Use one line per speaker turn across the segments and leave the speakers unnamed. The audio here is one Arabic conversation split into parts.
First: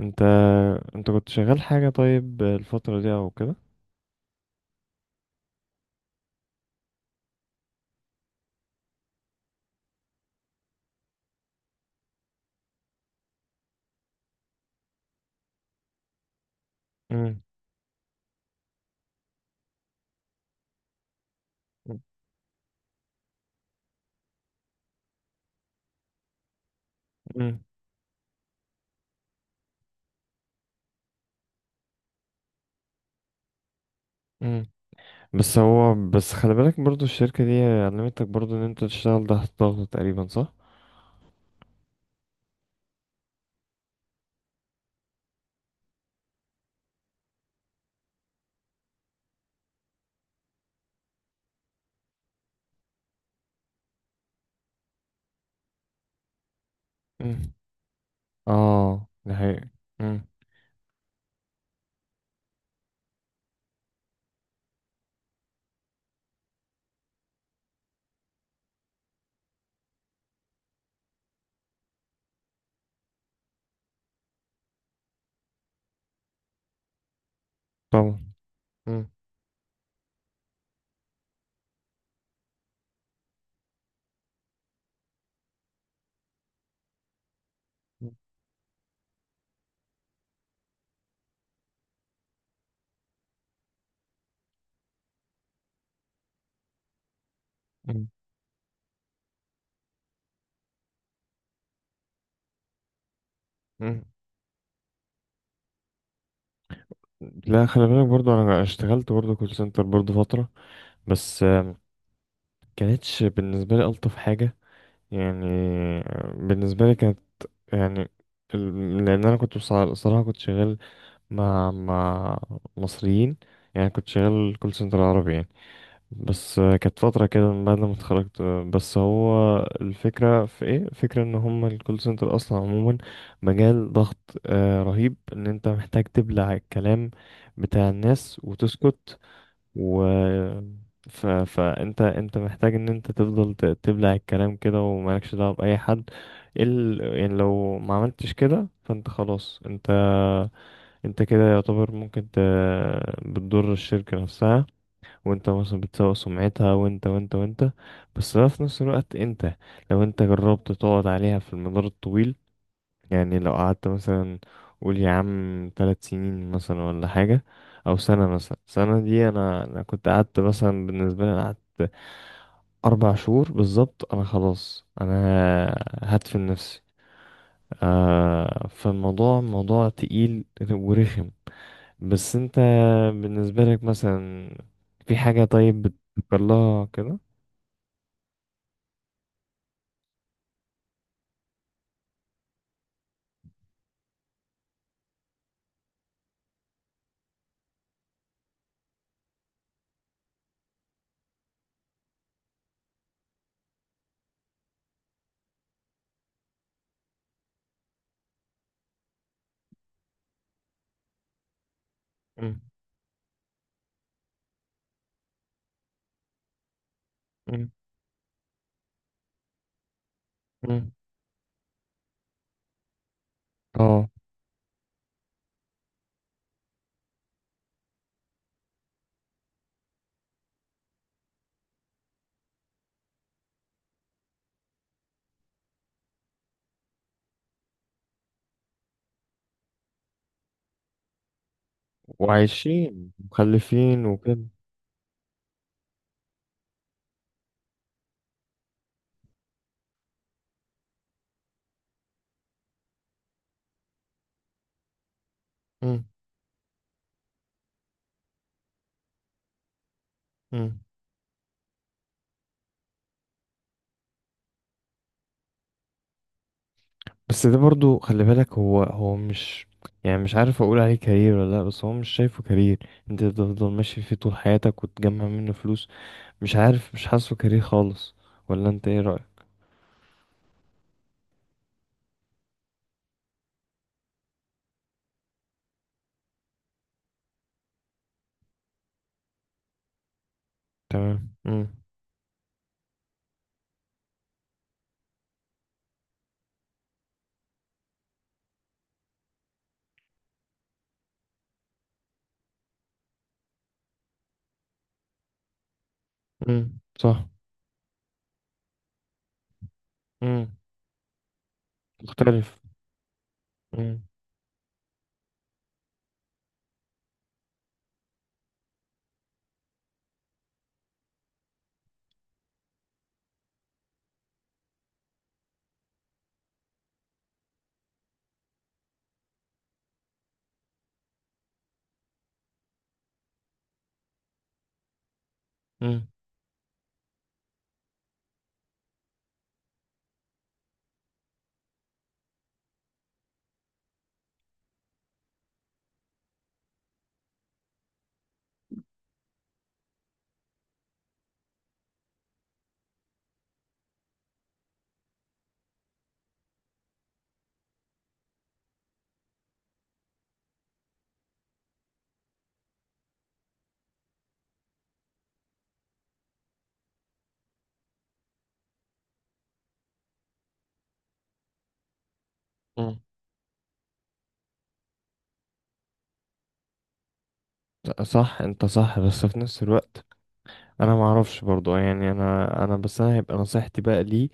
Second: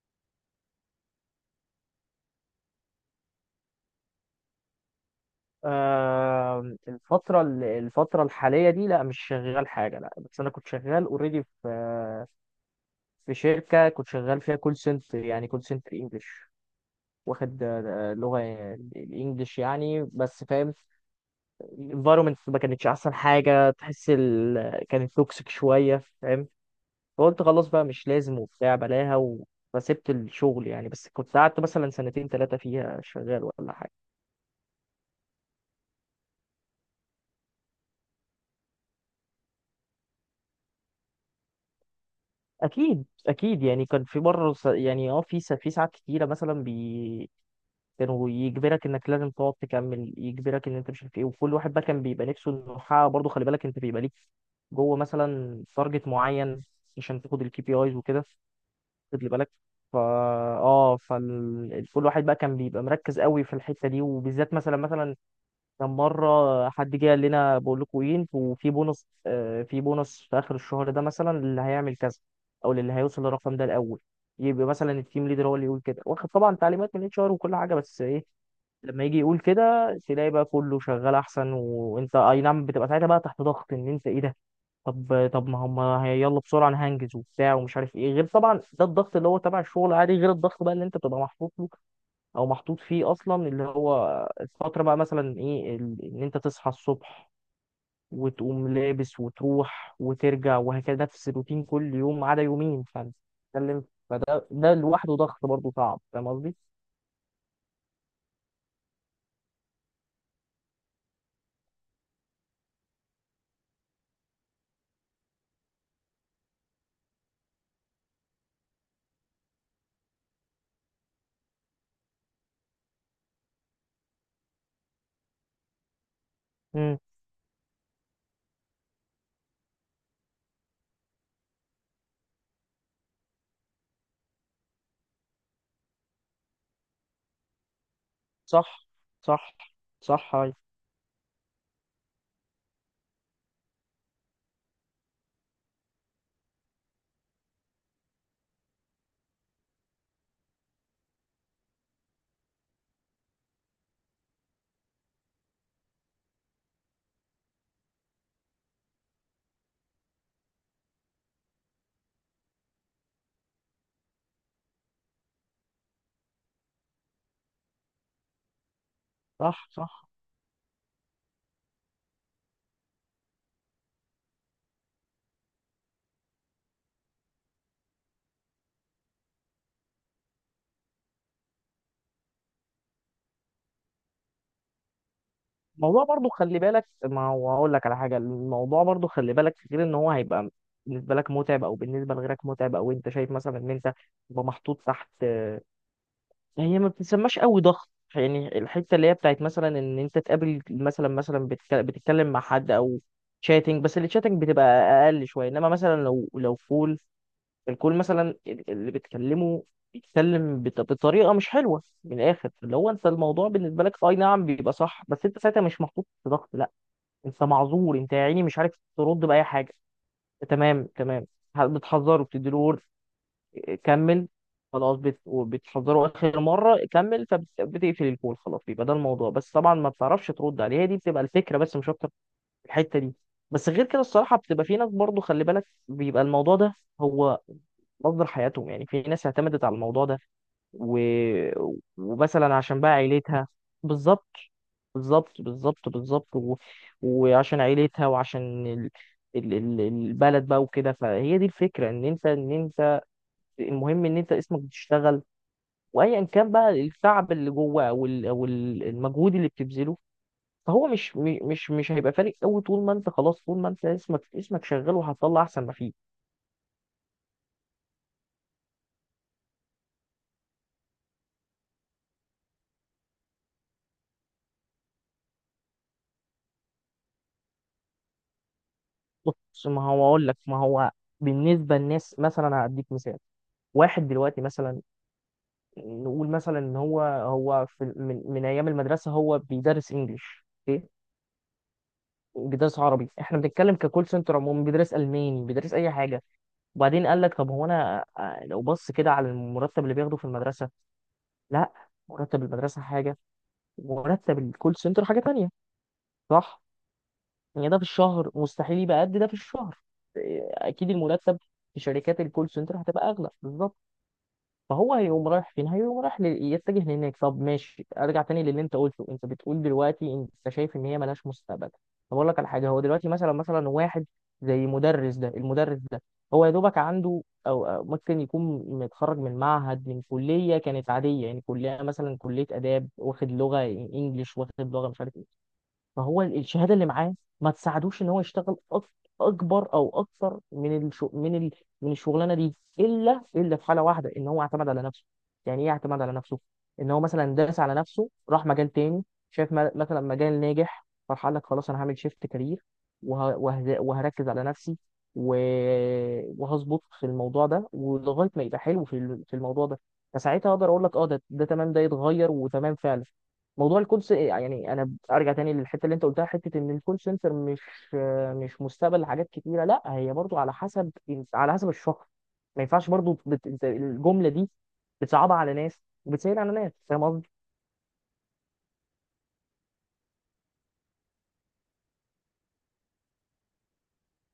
انت انت كنت شغال حاجة؟ طيب الفترة دي او كده.
آه، الفترة الحالية دي لا، مش شغال حاجة، لا. بس أنا كنت شغال اوريدي، في شركة كنت شغال فيها كول سنتر، يعني كول سنتر انجلش.
مم.
واخد لغة الانجليش يعني، بس فاهم الانفايرمنت ما كانتش أحسن حاجة. تحس كانت توكسيك شوية، فاهم. فقلت
مم.
خلاص بقى مش لازم وبتاع، بلاها فسبت الشغل يعني، بس كنت قعدت مثلا سنتين ثلاثة فيها شغال ولا حاجة.
مم. بس خلي بالك برضو، الشركة دي علمتك برضو ان انت تشتغل تحت ضغط تقريبا، صح؟
اكيد اكيد، يعني كان في مره يعني في في ساعات كتيره مثلا، كانوا يجبرك انك لازم تقعد تكمل، يجبرك ان انت مش عارف ايه. وكل واحد بقى كان بيبقى نفسه انه يحقق، برضه خلي بالك انت بيبقى ليك جوه مثلا تارجت معين عشان تاخد
مم.
الكي بي ايز وكده.
اه،
خد لي
ده
بالك.
حقيقي.
فا
مم.
اه فكل واحد بقى كان بيبقى مركز قوي في الحته دي، وبالذات مثلا، كان مرة حد جه قال لنا بقول لكم ايه، انتوا في بونص، في بونص في آخر الشهر ده مثلا اللي هيعمل كذا، أو اللي هيوصل للرقم ده الأول. يبقى مثلا التيم ليدر هو اللي يقول كده، واخد طبعا تعليمات من اتش ار وكل حاجة، بس
طبعا.
ايه، لما
مم.
يجي يقول كده تلاقي بقى كله شغال أحسن. وأنت أي نعم بتبقى ساعتها بقى تحت ضغط، إن أنت ايه ده، طب طب ما هم يلا بسرعة أنا هنجز وبتاع ومش عارف ايه. غير طبعا ده الضغط اللي هو تبع الشغل، عادي. غير الضغط بقى اللي أنت بتبقى محطوط له او محطوط فيه اصلا، اللي هو الفتره بقى مثلا ايه، ان انت تصحى الصبح
مم.
وتقوم لابس وتروح وترجع، وهكذا نفس الروتين كل يوم ما عدا يومين، فانت بتتكلم.
مم.
فده لوحده ضغط برضه صعب، فاهم قصدي؟
لا، خلي بالك برضو، انا اشتغلت برضو كول سنتر برضو فترة. بس كانتش بالنسبة لي الطف حاجة. يعني، بالنسبة لي كانت، يعني، لان انا كنت بصراحة كنت شغال مع مصريين. يعني كنت شغال كول سنتر عربي يعني. بس
امم
كانت فترة كده من بعد ما اتخرجت. بس هو الفكرة في ايه؟ الفكرة ان هم الكول سنتر اصلا عموما مجال ضغط رهيب. ان انت محتاج تبلع الكلام بتاع الناس
صح.
وتسكت.
صح،
و
صح، هاي.
فانت محتاج ان انت تفضل تبلع الكلام كده ومالكش دعوة بأي حد. ايه يعني لو ما عملتش كده، فانت خلاص، انت كده يعتبر ممكن بتضر الشركة نفسها، وانت مثلا بتسوق سمعتها وانت وانت وانت. بس ده في نفس الوقت، لو انت جربت تقعد عليها في المدار الطويل، يعني لو قعدت مثلا، قول يا عم 3 سنين مثلا ولا حاجة، أو سنة. مثلا سنة دي، أنا،
صح،
كنت
صح.
قعدت مثلا. بالنسبة لي أنا قعدت 4 شهور بالظبط. أنا خلاص أنا هدفن نفسي. آه، فالموضوع موضوع تقيل ورخم. بس أنت بالنسبة لك مثلا، في حاجة طيب
الموضوع برضه
بتفكر
خلي
لها
بالك،
كده؟
ما هو هقول لك على حاجه، الموضوع برضه خلي بالك غير ان هو هيبقى بالنسبه لك متعب او بالنسبه لغيرك متعب، او انت شايف مثلا ان انت تبقى محطوط تحت. يعني هي ما بتسماش قوي ضغط، يعني الحته اللي هي بتاعت مثلا ان انت تقابل مثلا، بتتكلم مع حد او شاتنج. بس الشاتنج بتبقى اقل شويه، انما مثلا لو الكول مثلا، اللي بتكلمه بيتكلم بطريقه مش حلوه، من الاخر،
مم.
اللي هو انت الموضوع بالنسبه لك اي نعم بيبقى صح، بس انت ساعتها مش محطوط في ضغط، لا. انت
مم.
معذور، انت يا عيني مش عارف ترد باي حاجه. تمام،
مم.
تمام. بتحذره، بتديله
اه،
كمل. خلاص وبتحذره اخر مره، كمل. فبتقفل الكول، خلاص. يبقى ده الموضوع، بس طبعا ما بتعرفش ترد عليه، هي دي بتبقى الفكره، بس مش اكتر في الحته دي. بس غير كده الصراحه بتبقى في ناس، برضو خلي بالك، بيبقى الموضوع ده هو مصدر حياتهم. يعني في ناس اعتمدت على الموضوع ده و... ومثلا عشان بقى
وعايشين
عيلتها.
مخلفين
بالظبط،
وكده.
بالظبط، بالظبط، بالظبط، وعشان عيلتها وعشان البلد بقى وكده، فهي دي الفكره ان انت ان انت المهم ان انت اسمك بتشتغل.
مم.
وايا كان بقى التعب اللي جوه او المجهود اللي بتبذله،
مم.
فهو مش هيبقى فارق قوي، طول ما انت خلاص، طول ما انت اسمك شغال، وهتطلع احسن ما فيه.
بس ده برضو خلي بالك، هو مش، يعني مش عارف اقول عليه كارير ولا لا. بس هو مش شايفه كارير. انت تفضل ماشي فيه طول حياتك وتجمع منه فلوس؟ مش عارف، مش حاسه كارير خالص. ولا انت ايه رأيك؟
بص، ما هو اقول لك، ما هو بالنسبه للناس مثلا هديك مثال، واحد دلوقتي مثلا، نقول مثلا ان هو في من ايام المدرسه هو بيدرس انجليش، اوكي،
تمام. امم.
بيدرس عربي، احنا بنتكلم ككول سنتر عموما، بيدرس الماني، بيدرس اي حاجه. وبعدين قال لك طب هو انا، لو بص كده على المرتب اللي بياخده في المدرسه، لا. مرتب المدرسه حاجه، ومرتب الكول سنتر حاجه تانية، صح.
امم. صح.
يعني ده في الشهر مستحيل يبقى قد ده في الشهر،
امم.
اكيد المرتب في شركات
مختلف.
الكول سنتر هتبقى اغلى، بالظبط.
امم.
فهو هيقوم رايح فين، هيقوم رايح يتجه لهناك. طب ماشي، ارجع تاني للي انت قلته، انت بتقول دلوقتي انت شايف ان هي ملهاش مستقبل. طب اقول لك على حاجه، هو دلوقتي مثلا، واحد زي مدرس ده، المدرس ده هو يا دوبك عنده، او ممكن يكون متخرج من معهد، من كليه كانت عاديه، يعني كليه مثلا كليه اداب واخد لغه انجليش، واخد لغه مش عارف.
امم.
فهو الشهاده اللي معاه ما تساعدوش ان هو يشتغل اكبر، او اكثر، من من الشغلانه دي، الا في حاله واحده، ان هو اعتمد على نفسه. يعني ايه اعتمد على نفسه، ان هو مثلا داس على نفسه، راح مجال تاني، شايف مثلا مجال ناجح، فراح قال لك خلاص انا هعمل شيفت كارير، وهركز على نفسي و... وهظبط في الموضوع ده، ولغايه ما يبقى حلو في في الموضوع ده. فساعتها اقدر اقول لك، ده تمام، ده يتغير وتمام فعلا. موضوع الكول يعني انا ارجع تاني للحته اللي انت قلتها، حته ان الكول سنتر مش مستقبل لحاجات كتيره، لا، هي برضو على حسب الشخص. ما ينفعش
امم.
برضو أنت الجمله دي بتصعبها على ناس، وبتسهل على ناس، فاهم قصدي.
صح، انت صح. بس في نفس الوقت، انا ما اعرفش برضو. يعني انا، بس انا هيبقى نصيحتي بقى ليه،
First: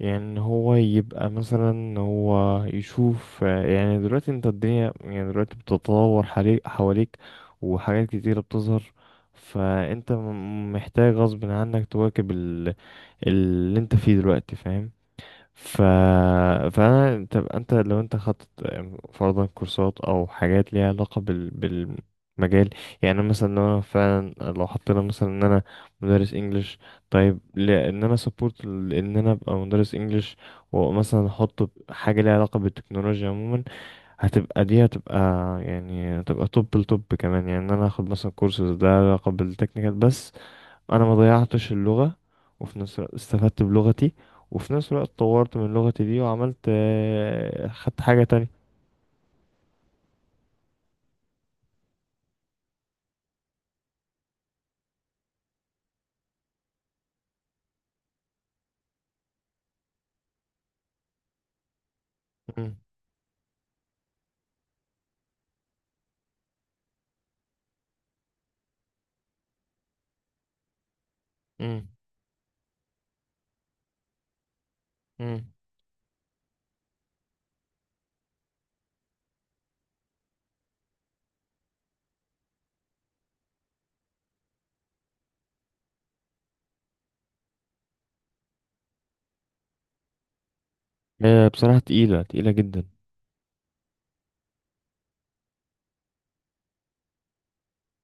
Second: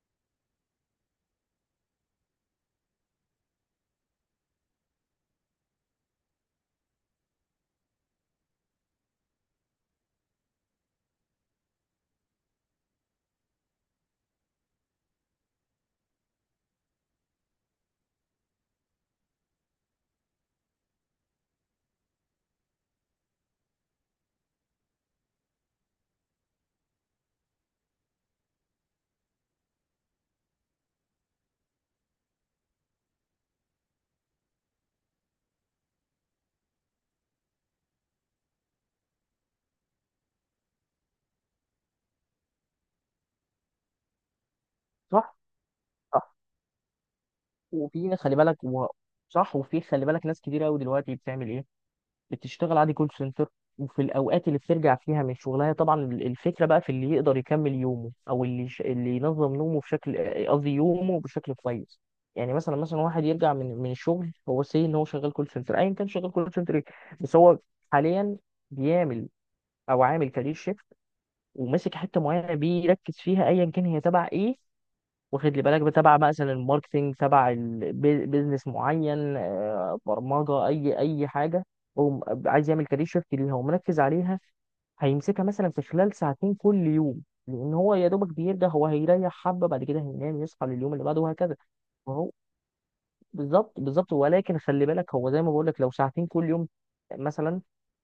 يعني إن هو يبقى مثلا، إن هو يشوف، يعني دلوقتي انت الدنيا، يعني دلوقتي بتتطور حواليك، وحاجات كتيرة بتظهر. فانت محتاج غصب عنك تواكب اللي انت فيه دلوقتي، فاهم؟ ف فانا تبقى انت، لو انت خدت يعني فرضا كورسات او حاجات ليها علاقه بالمجال. يعني أنا مثلا، لو انا فعلا، لو حطينا مثلا ان انا مدرس انجليش، طيب لان انا سبورت ان انا ابقى مدرس انجليش، ومثلا احط حاجه ليها علاقه بالتكنولوجيا عموما، هتبقى دي، هتبقى يعني، هتبقى توب التوب كمان. يعني ان انا اخد مثلا كورس ده علاقه بالتكنيكال، بس انا ما ضيعتش اللغة، وفي نفس الوقت استفدت بلغتي، وفي نفس الوقت
صح،
طورت من لغتي دي
صح.
وعملت، خدت
وفي ناس
حاجة
خلي
تانية.
بالك صح. وفي خلي بالك ناس كتير قوي دلوقتي بتعمل ايه، بتشتغل عادي كول سنتر، وفي الاوقات اللي بترجع فيها من شغلها طبعا، الفكره بقى في اللي يقدر يكمل يومه، او اللي اللي ينظم نومه بشكل، قصدي يومه بشكل كويس. يعني مثلا،
مم.
واحد يرجع من الشغل، هو سي ان هو شغال كول سنتر، ايا كان شغال كول سنتر ايه، بس هو حاليا بيعمل او عامل كارير شيفت،
مم.
وماسك حته معينه بيركز فيها، ايا كان هي تبع ايه،
مم.
واخد لي بالك، تبع مثلا الماركتينج، تبع بيزنس معين، برمجه، اي حاجه. هو عايز يعمل كارير شيفت ليها ومركز عليها، هيمسكها مثلا في خلال ساعتين كل يوم، لان هو يا دوبك بيرجع هو هيريح حبه، بعد كده هينام يصحى لليوم اللي بعده،
هي
وهكذا.
بصراحة تقيلة تقيلة جدا.
بالظبط، بالظبط. ولكن خلي بالك هو زي ما بقول لك، لو ساعتين كل يوم مثلا،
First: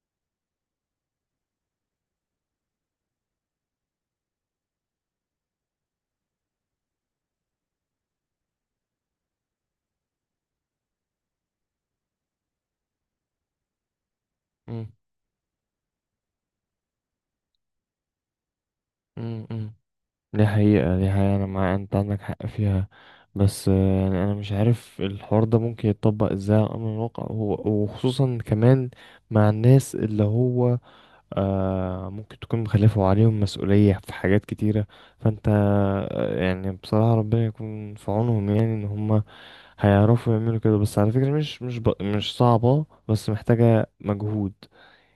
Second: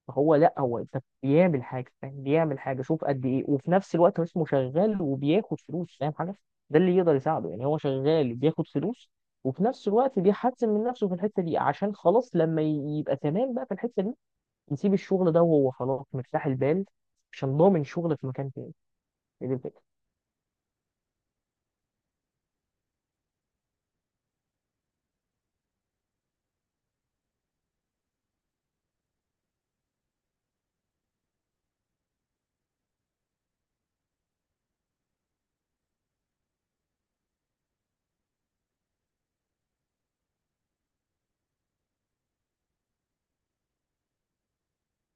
هو لا، هو انت بيعمل حاجه، فاهم، بيعمل حاجه، شوف قد ايه، وفي نفس الوقت هو اسمه شغال وبياخد فلوس، فاهم حاجه. ده اللي يقدر يساعده، يعني هو شغال بياخد فلوس، وفي نفس الوقت بيحسن من نفسه في الحته دي، عشان خلاص لما يبقى تمام بقى في الحته دي
مم.
يسيب الشغل ده وهو خلاص مرتاح البال، عشان ضامن شغل في مكان تاني.
مم. مم. دي حقيقة، دي حقيقة. أنا مع أنت، عندك حق فيها. بس يعني أنا مش عارف الحوار ده ممكن يتطبق إزاي على أمر الواقع، وخصوصا كمان مع الناس اللي هو، ممكن تكون مخلفة عليهم مسؤولية في حاجات كتيرة. فانت، يعني بصراحة ربنا يكون في عونهم. يعني ان هم هيعرفوا يعملوا كده؟ بس على فكرة، مش مش صعبة، بس محتاجة مجهود.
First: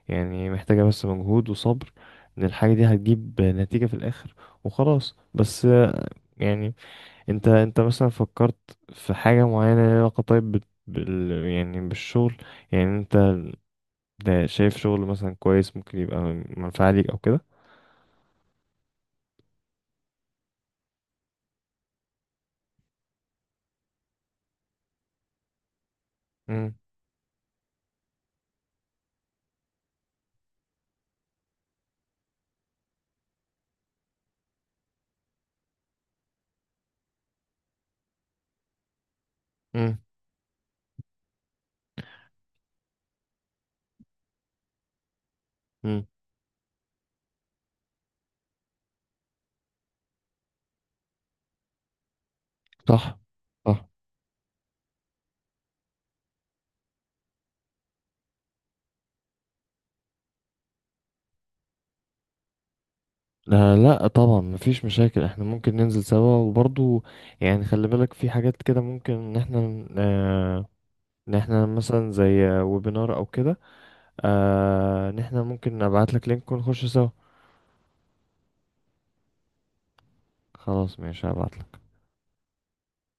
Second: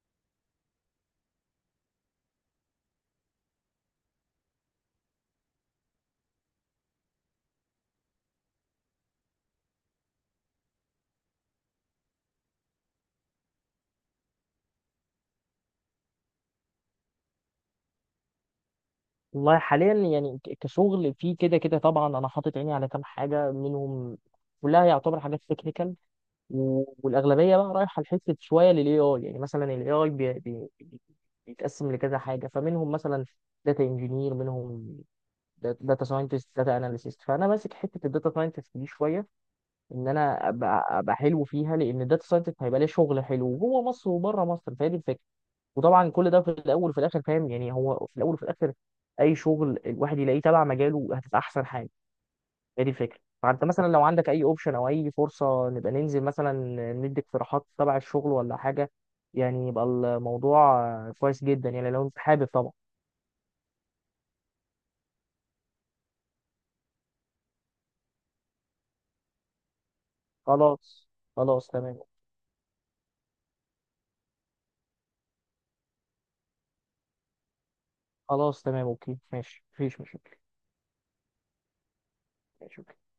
يعني محتاجة بس مجهود وصبر، ان الحاجة دي هتجيب نتيجة في الاخر، وخلاص. بس يعني، انت مثلا فكرت في حاجة معينة ليها علاقة طيب يعني بالشغل؟ يعني انت ده شايف شغل مثلا كويس ممكن يبقى منفعة ليك او كده؟
والله حاليا يعني كشغل في كده كده طبعا، انا حاطط عيني على كام حاجه منهم، كلها يعتبر حاجات تكنيكال،
مم.
والاغلبيه بقى رايحه لحته شويه للاي اي، يعني مثلا الاي اي بي، بيتقسم لكذا حاجه، فمنهم مثلا داتا انجينير، منهم داتا ساينتست، داتا اناليسيست، فانا ماسك حته الداتا ساينتست دي شويه،
مم.
ان انا أبقى حلو فيها، لان الداتا ساينتست هيبقى ليه شغل حلو جوه مصر وبره مصر، فهي دي الفكره.
مم.
وطبعا كل ده في الاول وفي الاخر، فاهم، يعني هو في الاول وفي الاخر اي شغل الواحد يلاقيه تبع مجاله هتبقى احسن حاجه، هي دي
صح.
الفكره. فانت مثلا
صح.
لو عندك اي اوبشن او اي فرصه، نبقى ننزل مثلا ندي اقتراحات تبع الشغل ولا حاجه، يعني يبقى الموضوع كويس جدا، يعني لو انت حابب طبعا.
لا لا، طبعا مفيش مشاكل. احنا ممكن ننزل سوا، وبرضو يعني خلي بالك في حاجات كده، ممكن ان احنا، آه
خلاص.
ان احنا
خلاص، تمام.
مثلا زي ويبينار او كده. آه، ان احنا ممكن ابعت لك لينك ونخش سوا.
خلاص، تمام، اوكي، ماشي، مفيش مشاكل.
خلاص ماشي، هبعت.
ماشي.